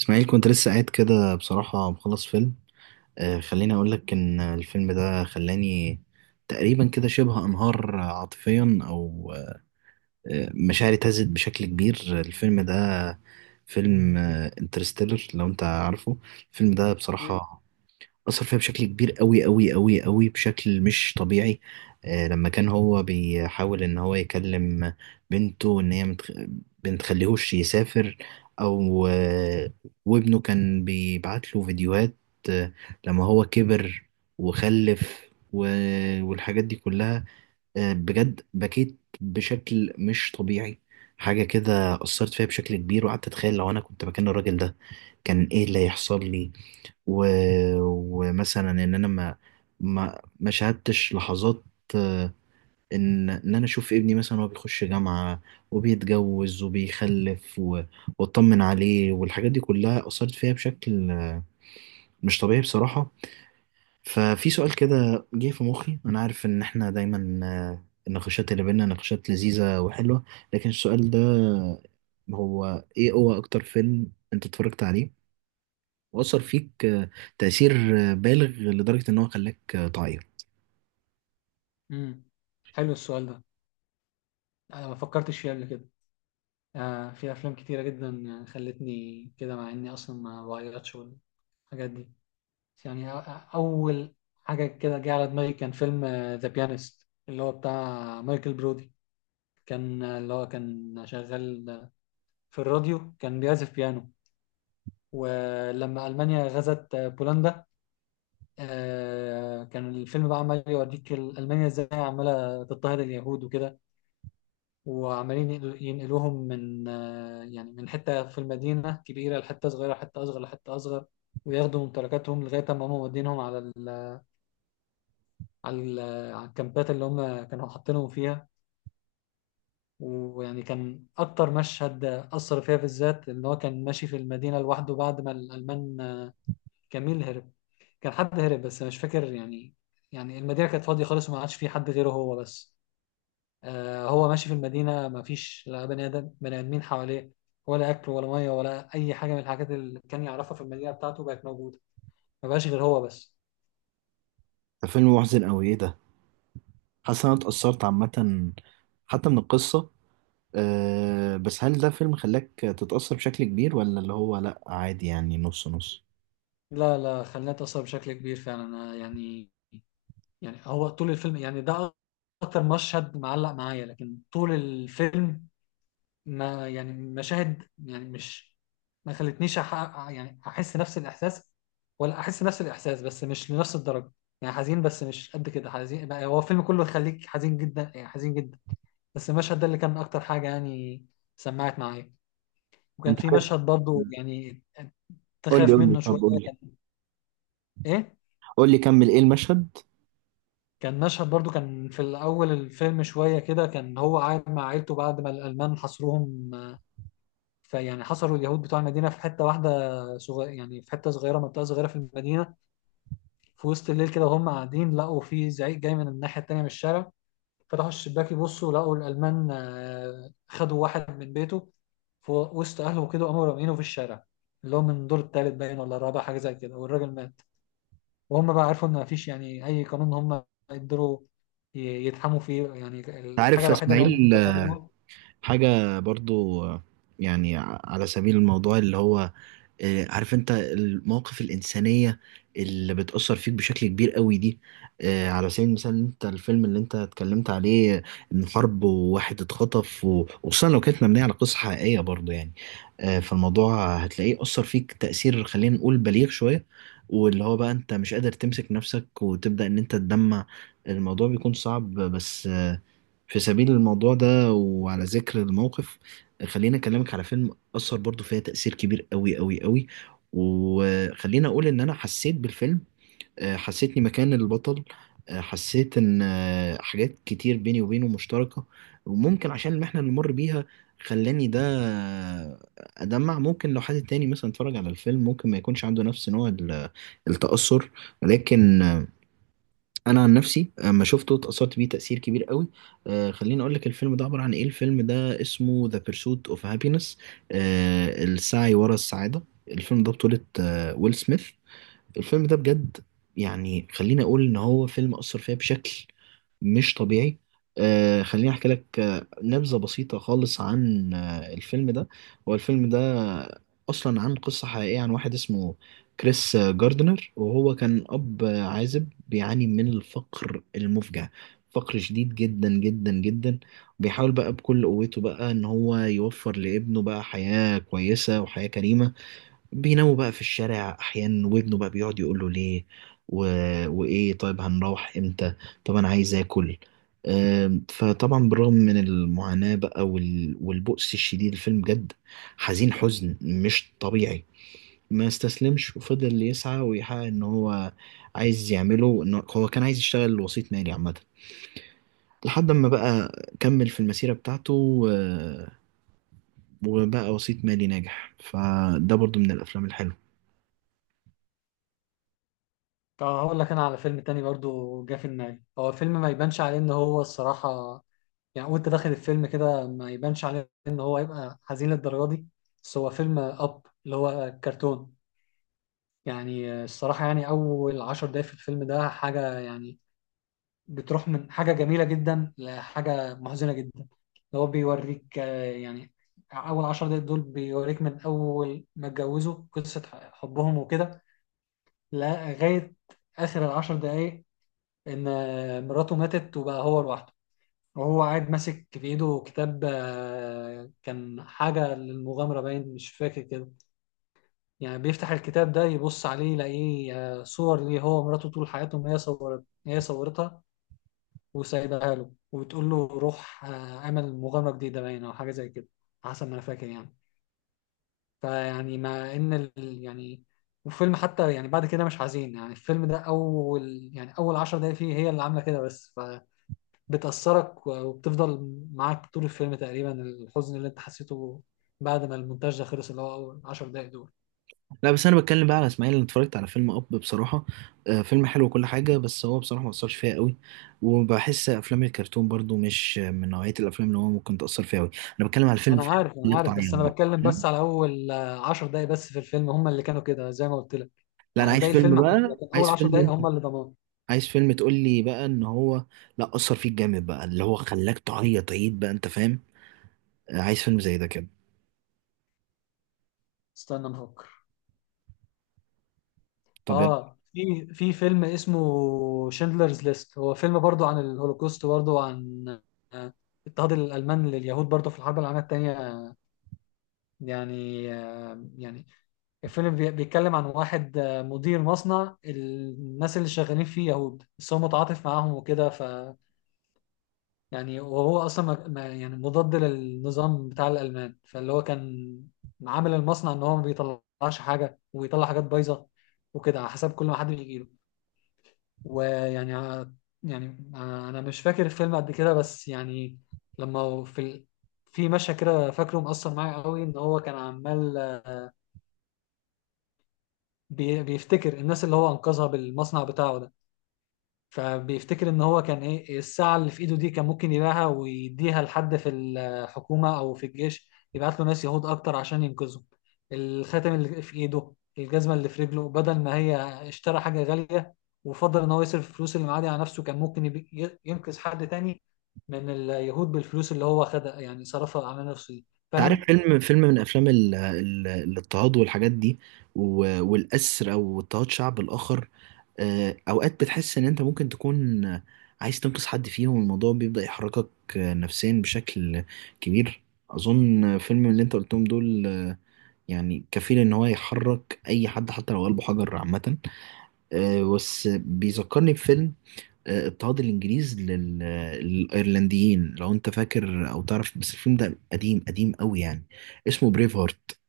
اسماعيل، كنت لسه قاعد كده بصراحة مخلص فيلم. خليني أقول لك إن الفيلم ده خلاني تقريبا كده شبه أنهار عاطفيا، أو مشاعري اهتزت بشكل كبير. الفيلم ده فيلم انترستيلر، لو أنت عارفه. الفيلم ده مم. بصراحة أثر فيها بشكل كبير قوي قوي قوي قوي بشكل مش طبيعي. لما كان هو بيحاول إن هو يكلم بنته إن هي بنتخليهوش يسافر، أو وابنه كان بيبعت له فيديوهات، آه، لما هو كبر وخلف والحاجات دي كلها. بجد بكيت بشكل مش طبيعي. حاجة كده أثرت فيها بشكل كبير، وقعدت أتخيل لو أنا كنت مكان الراجل ده كان إيه اللي هيحصل لي. و... ومثلا ان انا ما شاهدتش لحظات، آه، ان انا اشوف ابني مثلا وهو بيخش جامعة وبيتجوز وبيخلف واطمن عليه، والحاجات دي كلها اثرت فيها بشكل مش طبيعي بصراحة. ففي سؤال كده جه في مخي، انا عارف ان احنا دايما النقاشات اللي بينا نقاشات لذيذة وحلوة، لكن السؤال ده هو ايه هو اكتر فيلم انت اتفرجت عليه وأثر فيك تأثير بالغ لدرجة إن هو خلاك تعيط؟ مم. حلو السؤال ده. انا ما فكرتش فيه قبل كده. في افلام كتيره جدا خلتني كده، مع اني اصلا ما بغيرتش والحاجات دي. يعني أ- أ- اول حاجه كده جه على دماغي كان فيلم ذا بيانست، اللي هو بتاع مايكل برودي. كان اللي هو كان شغال في الراديو، كان بيعزف بيانو. ولما المانيا غزت بولندا، كان الفيلم بقى عمال يوريك المانيا ازاي عماله تضطهد اليهود وكده، وعمالين ينقلوهم من من حتة في المدينة كبيرة لحتة صغيرة، حتة أصغر لحتة أصغر، وياخدوا ممتلكاتهم لغاية ما هم مودينهم على ال على ال على الكامبات اللي هم كانوا حاطينهم فيها. كان أكتر مشهد أثر فيها بالذات إن هو كان ماشي في المدينة لوحده بعد ما الألمان. جميل هرب، كان حد هرب بس أنا مش فاكر يعني. المدينة كانت فاضية خالص وما عادش فيه حد غيره هو بس. هو ماشي في المدينة، مفيش لا بني آدم بني آدمين حواليه، ولا أكل ولا مية ولا أي حاجة من الحاجات اللي كان يعرفها في المدينة بتاعته بقت موجودة. ما بقاش غير هو بس. ده فيلم محزن أوي، إيه ده. حاسس إن أنا اتأثرت عامة حتى من القصة. أه بس هل ده فيلم خلاك تتأثر بشكل كبير، ولا اللي هو لأ عادي يعني نص نص؟ لا لا، خلاني أتأثر بشكل كبير فعلا. أنا هو طول الفيلم، يعني ده أكتر مشهد معلق معايا، لكن طول الفيلم ما يعني مشاهد يعني مش ما خلتنيش أح... يعني احس نفس الاحساس، ولا احس نفس الاحساس بس مش لنفس الدرجه. يعني حزين، بس مش قد كده حزين. بقى هو الفيلم كله يخليك حزين جدا، يعني حزين جدا، بس المشهد ده اللي كان اكتر حاجه يعني سمعت معايا. وكان أنت في عارف. مشهد برضو يعني قول لي تخاف قول لي، منه طب شويه. قول لي كان ايه؟ قول لي، كمل إيه المشهد أنت. كان مشهد برضو، كان في الاول الفيلم شويه كده. كان هو قاعد مع عيلته بعد ما الالمان حصروهم، فيعني حصروا اليهود بتوع المدينة في حتة واحدة صغيرة، يعني في حتة صغيرة منطقة صغيرة في المدينة. في وسط الليل كده وهم قاعدين، لقوا في زعيق جاي من الناحية التانية من الشارع. فتحوا الشباك يبصوا، لقوا الألمان خدوا واحد من بيته في وسط أهله كده، وقاموا رامينه في الشارع، اللي هو من الدور التالت باين ولا الرابع حاجة زي كده، والراجل مات. وهم بقى عرفوا إن مفيش يعني أي قانون هم يقدروا ي- يتحموا فيه. يعني الحاجة عارف يا الوحيدة اللي هم إسماعيل، يقدروا يعملوها. حاجة برضو، يعني على سبيل الموضوع اللي هو، عارف انت المواقف الإنسانية اللي بتأثر فيك بشكل كبير قوي دي. على سبيل المثال انت الفيلم اللي انت اتكلمت عليه، ان حرب وواحد اتخطف وخصوصا لو كانت مبنية على قصة حقيقية برضو يعني. فالموضوع هتلاقيه أثر فيك تأثير، خلينا نقول بليغ شوية، واللي هو بقى انت مش قادر تمسك نفسك وتبدأ ان انت تدمع. الموضوع بيكون صعب، بس في سبيل الموضوع ده وعلى ذكر الموقف خليني اكلمك على فيلم أثر برضو فيها تأثير كبير قوي قوي قوي. وخليني أقول إن أنا حسيت بالفيلم، حسيتني مكان البطل. حسيت إن حاجات كتير بيني وبينه مشتركة، وممكن عشان المحنة اللي مر بيها خلاني ده أدمع. ممكن لو حد تاني مثلا اتفرج على الفيلم ممكن ما يكونش عنده نفس نوع التأثر، لكن انا عن نفسي اما شفته اتأثرت بيه تأثير كبير قوي. خليني اقول لك الفيلم ده عبارة عن ايه. الفيلم ده اسمه ذا بيرسوت اوف هابينس، السعي ورا السعادة. الفيلم ده بطولة ويل سميث. الفيلم ده بجد، يعني خليني اقول ان هو فيلم اثر فيا بشكل مش طبيعي. خليني احكي لك نبذه بسيطه خالص عن الفيلم ده. هو الفيلم ده اصلا عن قصه حقيقيه عن واحد اسمه كريس جاردنر، وهو كان اب عازب بيعاني من الفقر المفجع، فقر شديد جدا جدا جدا. بيحاول بقى بكل قوته بقى ان هو يوفر لابنه بقى حياه كويسه وحياه كريمه. بيناموا بقى في الشارع احيانا، وابنه بقى بيقعد يقول له ليه و... وايه، طيب هنروح امتى، طب انا عايز اكل. فطبعا بالرغم من المعاناة بقى والبؤس الشديد، الفيلم جد حزين، حزن مش طبيعي. ما استسلمش وفضل يسعى ويحقق ان هو عايز يعمله، ان هو كان عايز يشتغل وسيط مالي عامة. لحد ما بقى كمل في المسيرة بتاعته وبقى وسيط مالي ناجح. فده برضو من الافلام الحلوة. طب هقول لك انا على فيلم تاني برضو جه في دماغي. هو فيلم ما يبانش عليه ان هو الصراحه، يعني وانت داخل الفيلم كده ما يبانش عليه ان هو هيبقى حزين للدرجه دي. بس هو فيلم اب اللي هو كرتون. يعني الصراحه، يعني اول عشر دقايق في الفيلم ده حاجه يعني بتروح من حاجه جميله جدا لحاجه محزنه جدا. اللي هو بيوريك اول عشر دقايق دول بيوريك من اول ما اتجوزوا قصه حبهم وكده لغايه اخر العشر دقايق، ان مراته ماتت وبقى هو لوحده. وهو قاعد ماسك في ايده كتاب، كان حاجة للمغامرة باين، مش فاكر كده يعني. بيفتح الكتاب ده يبص عليه يلاقيه صور ليه هو ومراته طول حياتهم. هي صورتها وسايبها له وبتقول له روح، اعمل مغامرة جديدة باين، او حاجة زي كده حسب ما انا فاكر يعني. فيعني مع ان ال... يعني والفيلم حتى يعني بعد كده مش حزين. يعني الفيلم ده اول 10 دقايق فيه هي اللي عامله كده، بس بتأثرك وبتفضل معاك طول الفيلم تقريبا الحزن اللي انت حسيته بعد ما المونتاج ده خلص، اللي هو أول 10 دقايق دول. لا بس انا بتكلم بقى على اسماعيل، انا اتفرجت على فيلم اب بصراحه. فيلم حلو وكل حاجه، بس هو بصراحه ما اثرش فيا قوي، وبحس افلام الكرتون برضو مش من نوعيه الافلام اللي هو ممكن تاثر فيا قوي. انا بتكلم على فيلم وأنا عارف، أنا اللي عارف بس بتعيط أنا بقى، بتكلم فاهم؟ بس على أول 10 دقايق بس في الفيلم، هم اللي كانوا كده زي ما قلت لك. لا، انا يعني عايز باقي فيلم الفيلم عادي، بقى، لكن أول عايز 10 دقايق فيلم، هم اللي ضمان. عايز فيلم تقول لي بقى ان هو لا اثر فيك جامد بقى اللي هو خلاك تعيط عيد بقى، انت فاهم. عايز فيلم زي ده كده. استنى نفكر. طب آه في فيلم اسمه شندلرز ليست، هو فيلم برضو عن الهولوكوست، برضو عن آه، اضطهاد الألمان لليهود برضو في الحرب العالمية التانية. يعني آه، يعني الفيلم بيتكلم عن واحد مدير مصنع، الناس اللي شغالين فيه يهود بس هو متعاطف معاهم وكده. ف يعني وهو اصلا مضاد للنظام بتاع الالمان، فاللي هو كان عامل المصنع ان هو ما بيطلعش حاجه، ويطلع حاجات بايظه وكده على حسب كل ما حد بيجيله. ويعني ع- يعني آه، انا مش فاكر الفيلم قد كده، بس لما في ال... في مشهد كده فاكره مؤثر معايا قوي، ان هو كان عمال بيفتكر الناس اللي هو انقذها بالمصنع بتاعه ده. فبيفتكر ان هو كان ايه، الساعة اللي في ايده دي كان ممكن يبيعها ويديها لحد في الحكومة او في الجيش يبعت له ناس يهود اكتر عشان ينقذهم. الخاتم اللي في ايده، الجزمة اللي في رجله، بدل ما هي اشترى حاجة غالية وفضل ان هو يصرف الفلوس اللي معاه دي على نفسه، كان ممكن ينقذ حد تاني من اليهود بالفلوس اللي هو خدها يعني صرفها على نفسه دي. انت عارف فاهم؟ فيلم فيلم من افلام الاضطهاد والحاجات دي، والاسر او اضطهاد شعب الاخر. اوقات بتحس ان انت ممكن تكون عايز تنقذ حد فيهم، والموضوع بيبدأ يحركك نفسيا بشكل كبير. اظن فيلم اللي انت قلتهم دول يعني كفيل ان هو يحرك اي حد حتى لو قلبه حجر عامة. بس بيذكرني بفيلم اضطهاد الانجليز للايرلنديين، لو انت فاكر او تعرف. بس الفيلم ده قديم قديم قوي يعني، اسمه بريف هارت.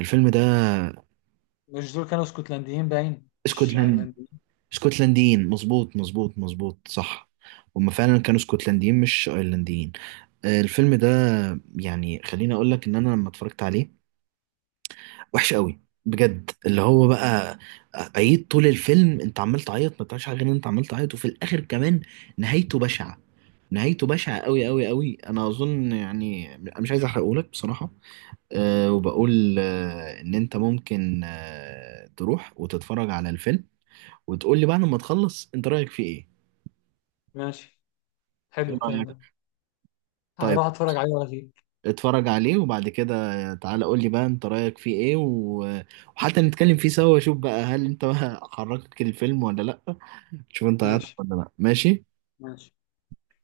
الفيلم ده مش دول كانوا اسكتلنديين باين مش اسكتلند. ايرلنديين؟ اسكتلنديين، مظبوط مظبوط مظبوط، صح. هما فعلا كانوا اسكتلنديين مش ايرلنديين. الفيلم ده يعني خليني اقول لك ان انا لما اتفرجت عليه وحش قوي بجد، اللي هو بقى عيط طول الفيلم. انت عمال تعيط، ما بتعملش حاجه غير ان انت عمال تعيط، وفي الاخر كمان نهايته بشعه، نهايته بشعه قوي قوي قوي. انا اظن يعني انا مش عايز احرقهولك بصراحه. وبقول ان انت ممكن تروح وتتفرج على الفيلم، وتقول لي بعد ما تخلص انت رايك فيه ايه. ماشي. حلو ايه الكلام ده. رايك؟ طيب هروح اتفرج عليه واجيب. اتفرج عليه وبعد كده تعالى قول لي بقى انت رأيك فيه ايه وحتى نتكلم فيه سوا، واشوف بقى هل انت بقى حركتك الفيلم ولا لا. شوف انت عيطت ماشي ولا لا. ماشي. ماشي.